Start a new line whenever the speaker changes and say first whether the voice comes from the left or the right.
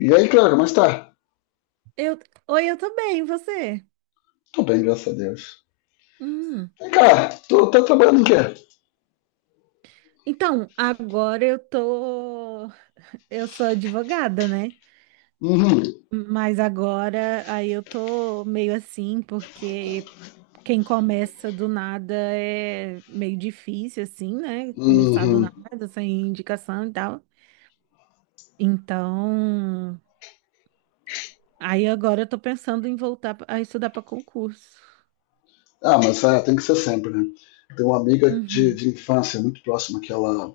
left: E aí, cara, mas tá?
right: Eu, Oi, eu tô bem, e você?
left: Tô bem, graças a Deus.
right: Hum.
left: Vem cá, tu tá trabalhando em quê?
right: Então, eu sou advogada, né?
left: Uhum,
right: Mas agora aí eu tô meio assim, porque quem começa do nada é meio difícil assim, né? Começar do
left: uhum.
right: nada, sem indicação e tal. Então, aí agora eu tô pensando em voltar a estudar para concurso.
left: Ah, mas tem que ser sempre, né? Tem uma amiga de,
right: Uhum,
left: de infância muito próxima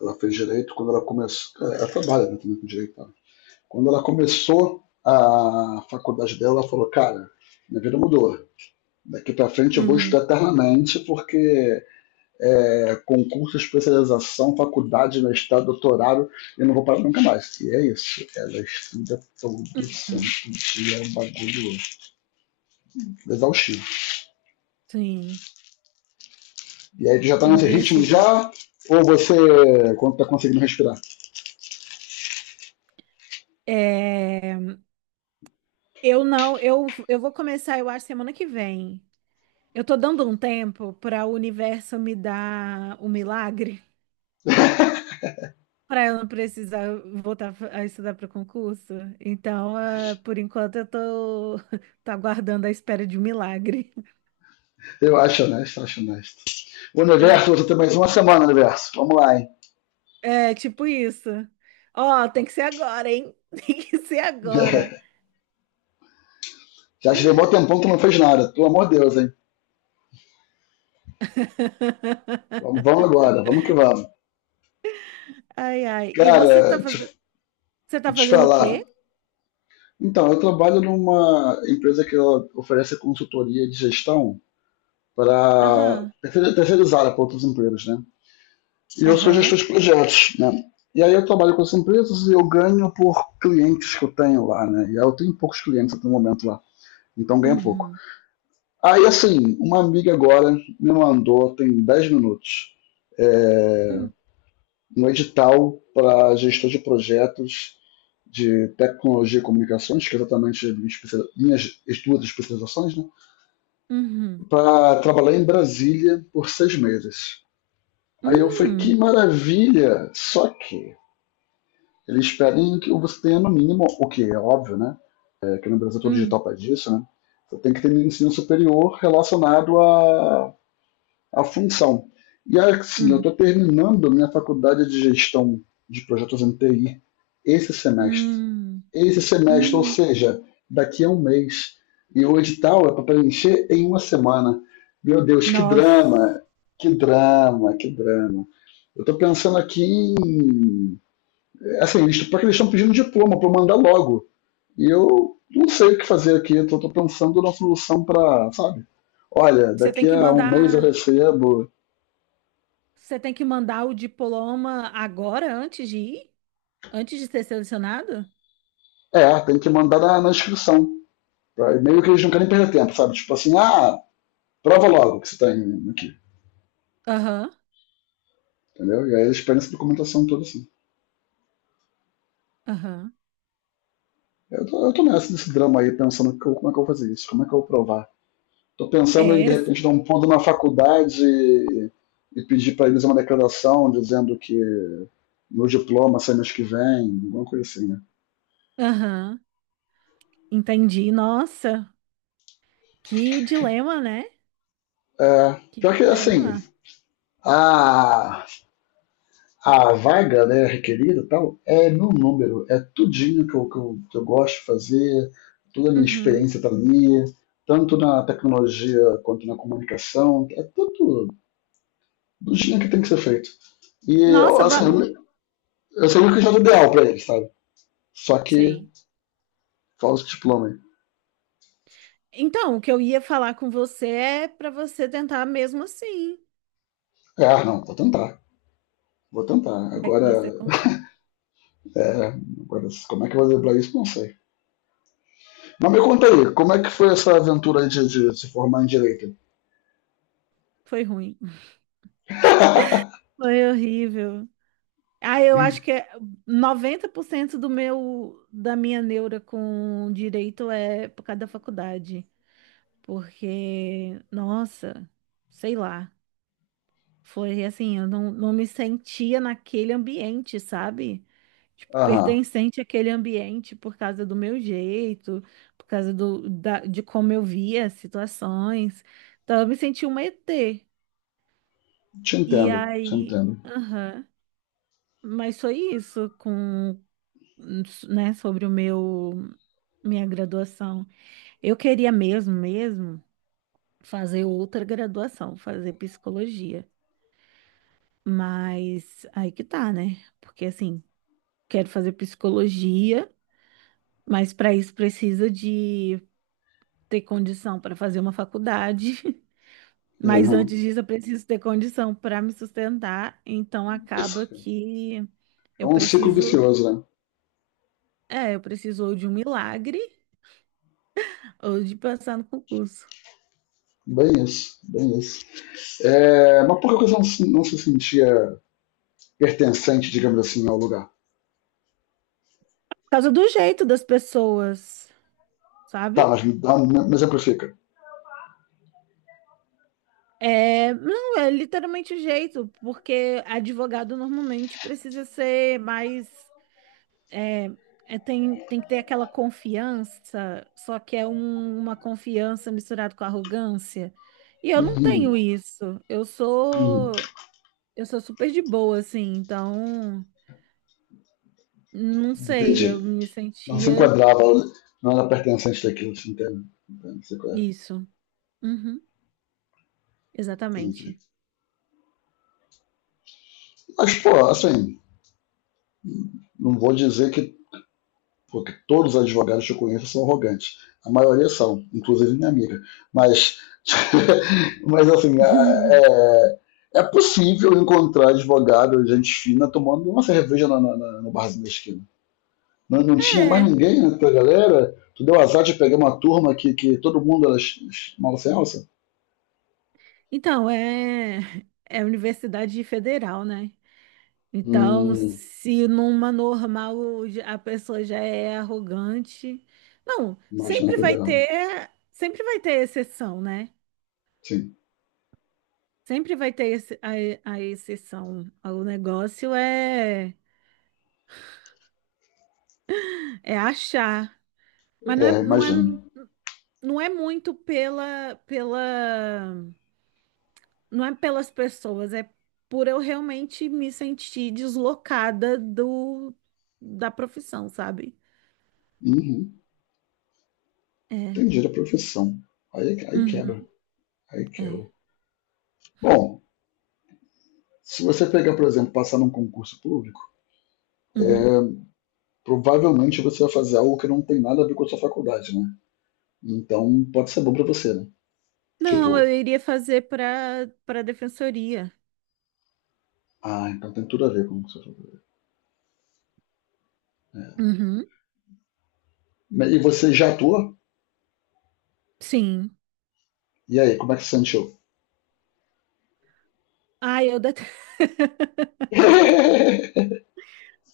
left: ela fez direito quando ela começou. Ela trabalha, né, também com direito, tá? Quando ela começou a faculdade dela, ela falou: "Cara, minha vida mudou. Daqui pra frente eu vou
right: uhum,
left: estudar eternamente porque concurso, especialização, faculdade, mestrado, doutorado, eu não vou parar nunca mais." E é isso. Ela estuda todo santo
right: uhum.
left: dia, é um bagulho exaustivo.
right: Sim,
left: E aí tu já tá nesse ritmo
right: compreensível.
left: já, ou você, quando tá conseguindo respirar?
right: É... Eu não, eu vou começar, eu acho, semana que vem. Eu tô dando um tempo para o universo me dar o milagre, para eu não precisar voltar a estudar para o concurso. Então, por enquanto, eu tô, tô aguardando a espera de um milagre.
left: Eu acho honesto, acho honesto. O
right: É,
left: universo, você tem mais uma semana, universo. Vamos lá, hein?
right: tipo isso. Ó, tem que ser agora, hein? Tem que ser agora.
left: Já te deu um bom tempão que tu não fez nada. Pelo amor de Deus, hein? Vamos agora, vamos que vamos.
right: Ai, ai. E
left: Cara,
right: você tá
left: te
right: fazendo o
left: falar,
right: quê?
left: Então, eu trabalho numa empresa que ela oferece consultoria de gestão para
right: Aham,
left: terceirizada para outros empregos, né? E eu sou
right: aham.
left: gestor de projetos, né? E aí eu trabalho com essas empresas e eu ganho por clientes que eu tenho lá, né? E aí eu tenho poucos clientes até o momento lá, então ganho pouco.
right: Uhum.
left: Aí, assim, uma amiga agora me mandou, tem 10 minutos, é,
right: Uhum.
left: um edital para gestor de projetos de tecnologia e comunicações, que é exatamente minhas duas especializações, né?
right: Uhum.
left: Para trabalhar em Brasília por 6 meses. Aí eu falei, que
right: Hum,
left: maravilha! Só que eles pedem que você tenha, no mínimo, o que é óbvio, né? É, que no Brasil é todo digital
right: hum,
left: para disso, né? Você tem que ter um ensino superior relacionado à, à função. E assim, eu
right: hum,
left: estou terminando minha faculdade de gestão de projetos em TI esse semestre.
right: hum,
left: Esse semestre, ou
right: hum.
left: seja, daqui a 1 mês. E o edital é para preencher em 1 semana. Meu Deus, que
right: Nossa.
left: drama! Que drama, que drama. Eu estou pensando aqui em. Assim, eles, porque eles estão pedindo diploma para eu mandar logo. E eu não sei o que fazer aqui. Eu estou pensando numa solução para, sabe? Olha,
right: Você tem
left: daqui
right: que
left: a 1 mês eu
right: mandar,
left: recebo.
right: você tem que mandar o diploma agora, antes de ir? Antes de ser selecionado?
left: É, tem que mandar na inscrição. Tá? E meio que eles não querem perder tempo, sabe? Tipo assim, ah, prova logo que você tem aqui.
right: Aham,
left: Entendeu? E aí eles pedem essa documentação toda assim.
right: aham.
left: Eu tô nessa, desse drama aí, pensando como é que eu vou fazer isso, como é que eu vou provar. Tô pensando em,
right: É,
left: de
right: s-
left: repente, dar um pulo na faculdade e pedir pra eles uma declaração dizendo que meu diploma sai mês que vem, alguma coisa assim, né?
right: aham. Entendi. Nossa, que dilema, né?
left: É,
right: Que
left: pior que, assim,
right: dilema.
left: a, a vaga, né, requerida e tal, é meu número, é tudinho que eu gosto de fazer, toda a minha
right: Uhum.
left: experiência tá ali, tanto na tecnologia quanto na comunicação, é tudo do jeito que tem que ser feito. E,
right: Nossa,
left: assim, eu sei o que já é o ideal pra ele, sabe? Só que
right: sei.
left: falta o diploma aí.
right: Então, o que eu ia falar com você é para você tentar mesmo assim.
left: É, ah, não, vou tentar. Vou tentar.
right: Como é que você
left: Agora,
right: consegue?
left: é, agora, como é que eu vou driblar isso? Não sei. Mas me conta aí, como é que foi essa aventura aí de se formar em Direito?
right: Foi ruim. Foi horrível. Ah, eu acho que é 90% do meu da minha neura com direito é por causa da faculdade, porque nossa, sei lá, foi assim, eu não me sentia naquele ambiente, sabe? Tipo,
left: Aham,
right: pertencente àquele ambiente por causa do meu jeito, por causa de como eu via as situações. Então eu me senti uma ET.
left: te
right: E
left: entendo, te
right: aí,
left: entendo.
right: aham, mas foi isso com né, sobre o meu minha graduação. Eu queria mesmo, mesmo fazer outra graduação, fazer psicologia. Mas aí que tá, né? Porque assim, quero fazer psicologia, mas para isso precisa de ter condição para fazer uma faculdade.
left: É,
right: Mas
left: não,
right: antes disso, eu preciso ter condição para me sustentar, então acaba
left: isso é
right: que eu
left: um ciclo
right: preciso,
left: vicioso, né?
right: eu preciso ou de um milagre ou de passar no concurso.
left: Bem isso, bem isso. É, mas por que você não, não se sentia pertencente, digamos assim, ao lugar?
right: Por causa do jeito das pessoas,
left: Tá,
right: sabe?
left: mas me exemplifica.
right: É, não, é literalmente o jeito, porque advogado normalmente precisa ser mais. É, tem que ter aquela confiança, só que é uma confiança misturada com arrogância. E eu não
left: Hum,
right: tenho isso. Eu
left: Hum,
right: sou, eu sou super de boa, assim, então não sei, eu
left: entendi.
right: me
left: Não se
right: sentia
left: enquadrava, não era pertencente daquilo, assim, entende? Entende? Sei qual é.
right: isso. Uhum,
left: Entendi.
right: exatamente.
left: Mas, pô, assim, não vou dizer que, pô, que todos os advogados que eu conheço são arrogantes. A maioria são, inclusive minha amiga. Mas, mas assim, é, é é possível encontrar advogado, gente fina, tomando uma cerveja no barzinho da esquina. Não, não tinha mais
right: É.
left: ninguém na tua galera. Tu deu azar de pegar uma turma que todo mundo era mal sem alça?
right: Então, é universidade federal, né? Então,
left: Hum,
right: se a pessoa já é arrogante, não,
left: Mas na
right: sempre vai
left: federal.
right: ter, sempre vai ter exceção, né?
left: Sim.
right: Sempre vai ter a exceção. O negócio é achar, mas não é,
left: É,
right: não é,
left: imagino.
right: não é muito pela não é pelas pessoas, é por eu realmente me sentir deslocada do da profissão, sabe?
left: Uhum.
right: É.
left: Entendi a profissão. Aí, aí quebra.
right: Uhum,
left: Aí
right: é.
left: quebra. Bom, se você pegar, por exemplo, passar num concurso público,
right: Uhum.
left: provavelmente você vai fazer algo que não tem nada a ver com a sua faculdade, né? Então pode ser bom pra você, né?
right: Não, eu
left: Tipo,
right: iria fazer para defensoria.
left: ah, então tem tudo a ver com a sua faculdade.
right: Uhum.
left: Mas- e você já atua?
right: Sim.
left: E aí, como é que você sentiu?
right: Ai, eu detesto.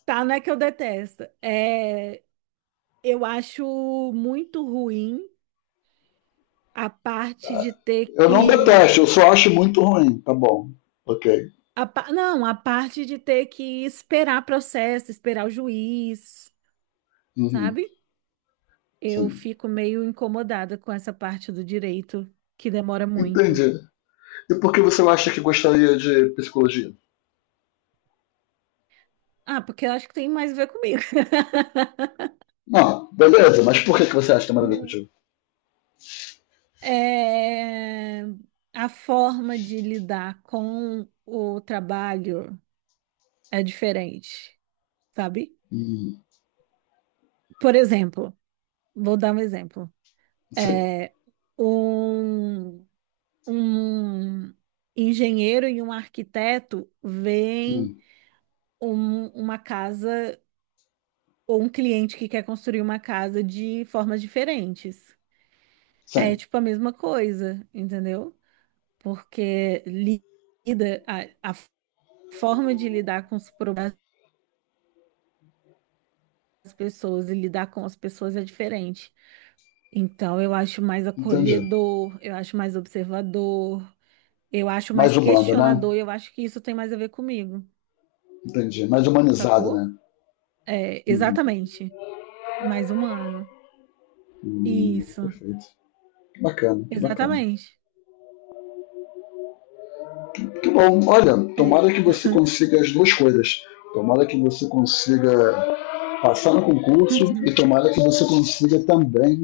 right: Tá, não é que eu detesto. É, eu acho muito ruim a parte de ter
left: Eu não
right: que
left: detesto, eu só acho muito ruim. Tá bom. Ok.
right: a pa- Não, a parte de ter que esperar processo, esperar o juiz,
left: Uhum.
right: sabe? Eu
left: Sim.
right: fico meio incomodada com essa parte do direito que demora muito.
left: Entendi. E por que você acha que gostaria de psicologia?
right: Ah, porque eu acho que tem mais a ver comigo.
left: Não, beleza, mas por que, que você acha que tem nada a ver
right: Hum.
left: contigo?
right: É, A forma de lidar com o trabalho é diferente, sabe?
left: Hum,
right: Por exemplo, vou dar um exemplo.
left: sim,
right: É, um, um engenheiro e um arquiteto veem
left: hum,
right: uma casa. Ou um cliente que quer construir uma casa de formas diferentes. É
left: sim,
right: tipo a mesma coisa, entendeu? Porque a forma de lidar com os problemas das pessoas e lidar com as pessoas é diferente. Então eu acho mais
left: entendi.
right: acolhedor, eu acho mais observador, eu acho
left: Mais
right: mais
left: humano, né?
right: questionador, e eu acho que isso tem mais a ver comigo,
left: Entendi. Mais humanizado,
right: sacou?
left: né?
right: É,
left: Hum,
right: exatamente, mais humano. Isso,
left: perfeito. Que bacana, que bacana.
right: exatamente.
left: Que bom, olha,
right: É.
left: tomara que você consiga as duas coisas. Tomara que você consiga passar no concurso e tomara que você consiga também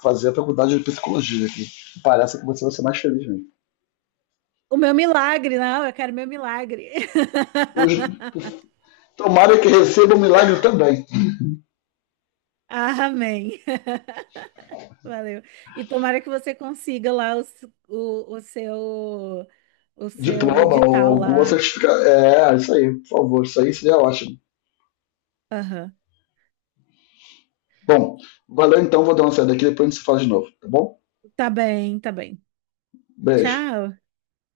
left: fazer a faculdade de psicologia, que parece que você vai ser mais feliz mesmo.
right: O meu milagre, não, eu quero meu milagre.
left: Hoje, tomara que receba um milagre também.
right: Amém. Valeu. E tomara que você consiga lá o, s- o seu
left: Diploma ou
right: edital
left: alguma
right: lá.
left: certificação. É, isso aí, por favor. Isso aí seria ótimo.
right: Aham.
left: Bom, valeu então, vou dar uma saída aqui, depois a gente se fala de novo, tá bom?
right: Tá bem, tá bem.
left: Beijo.
right: Tchau.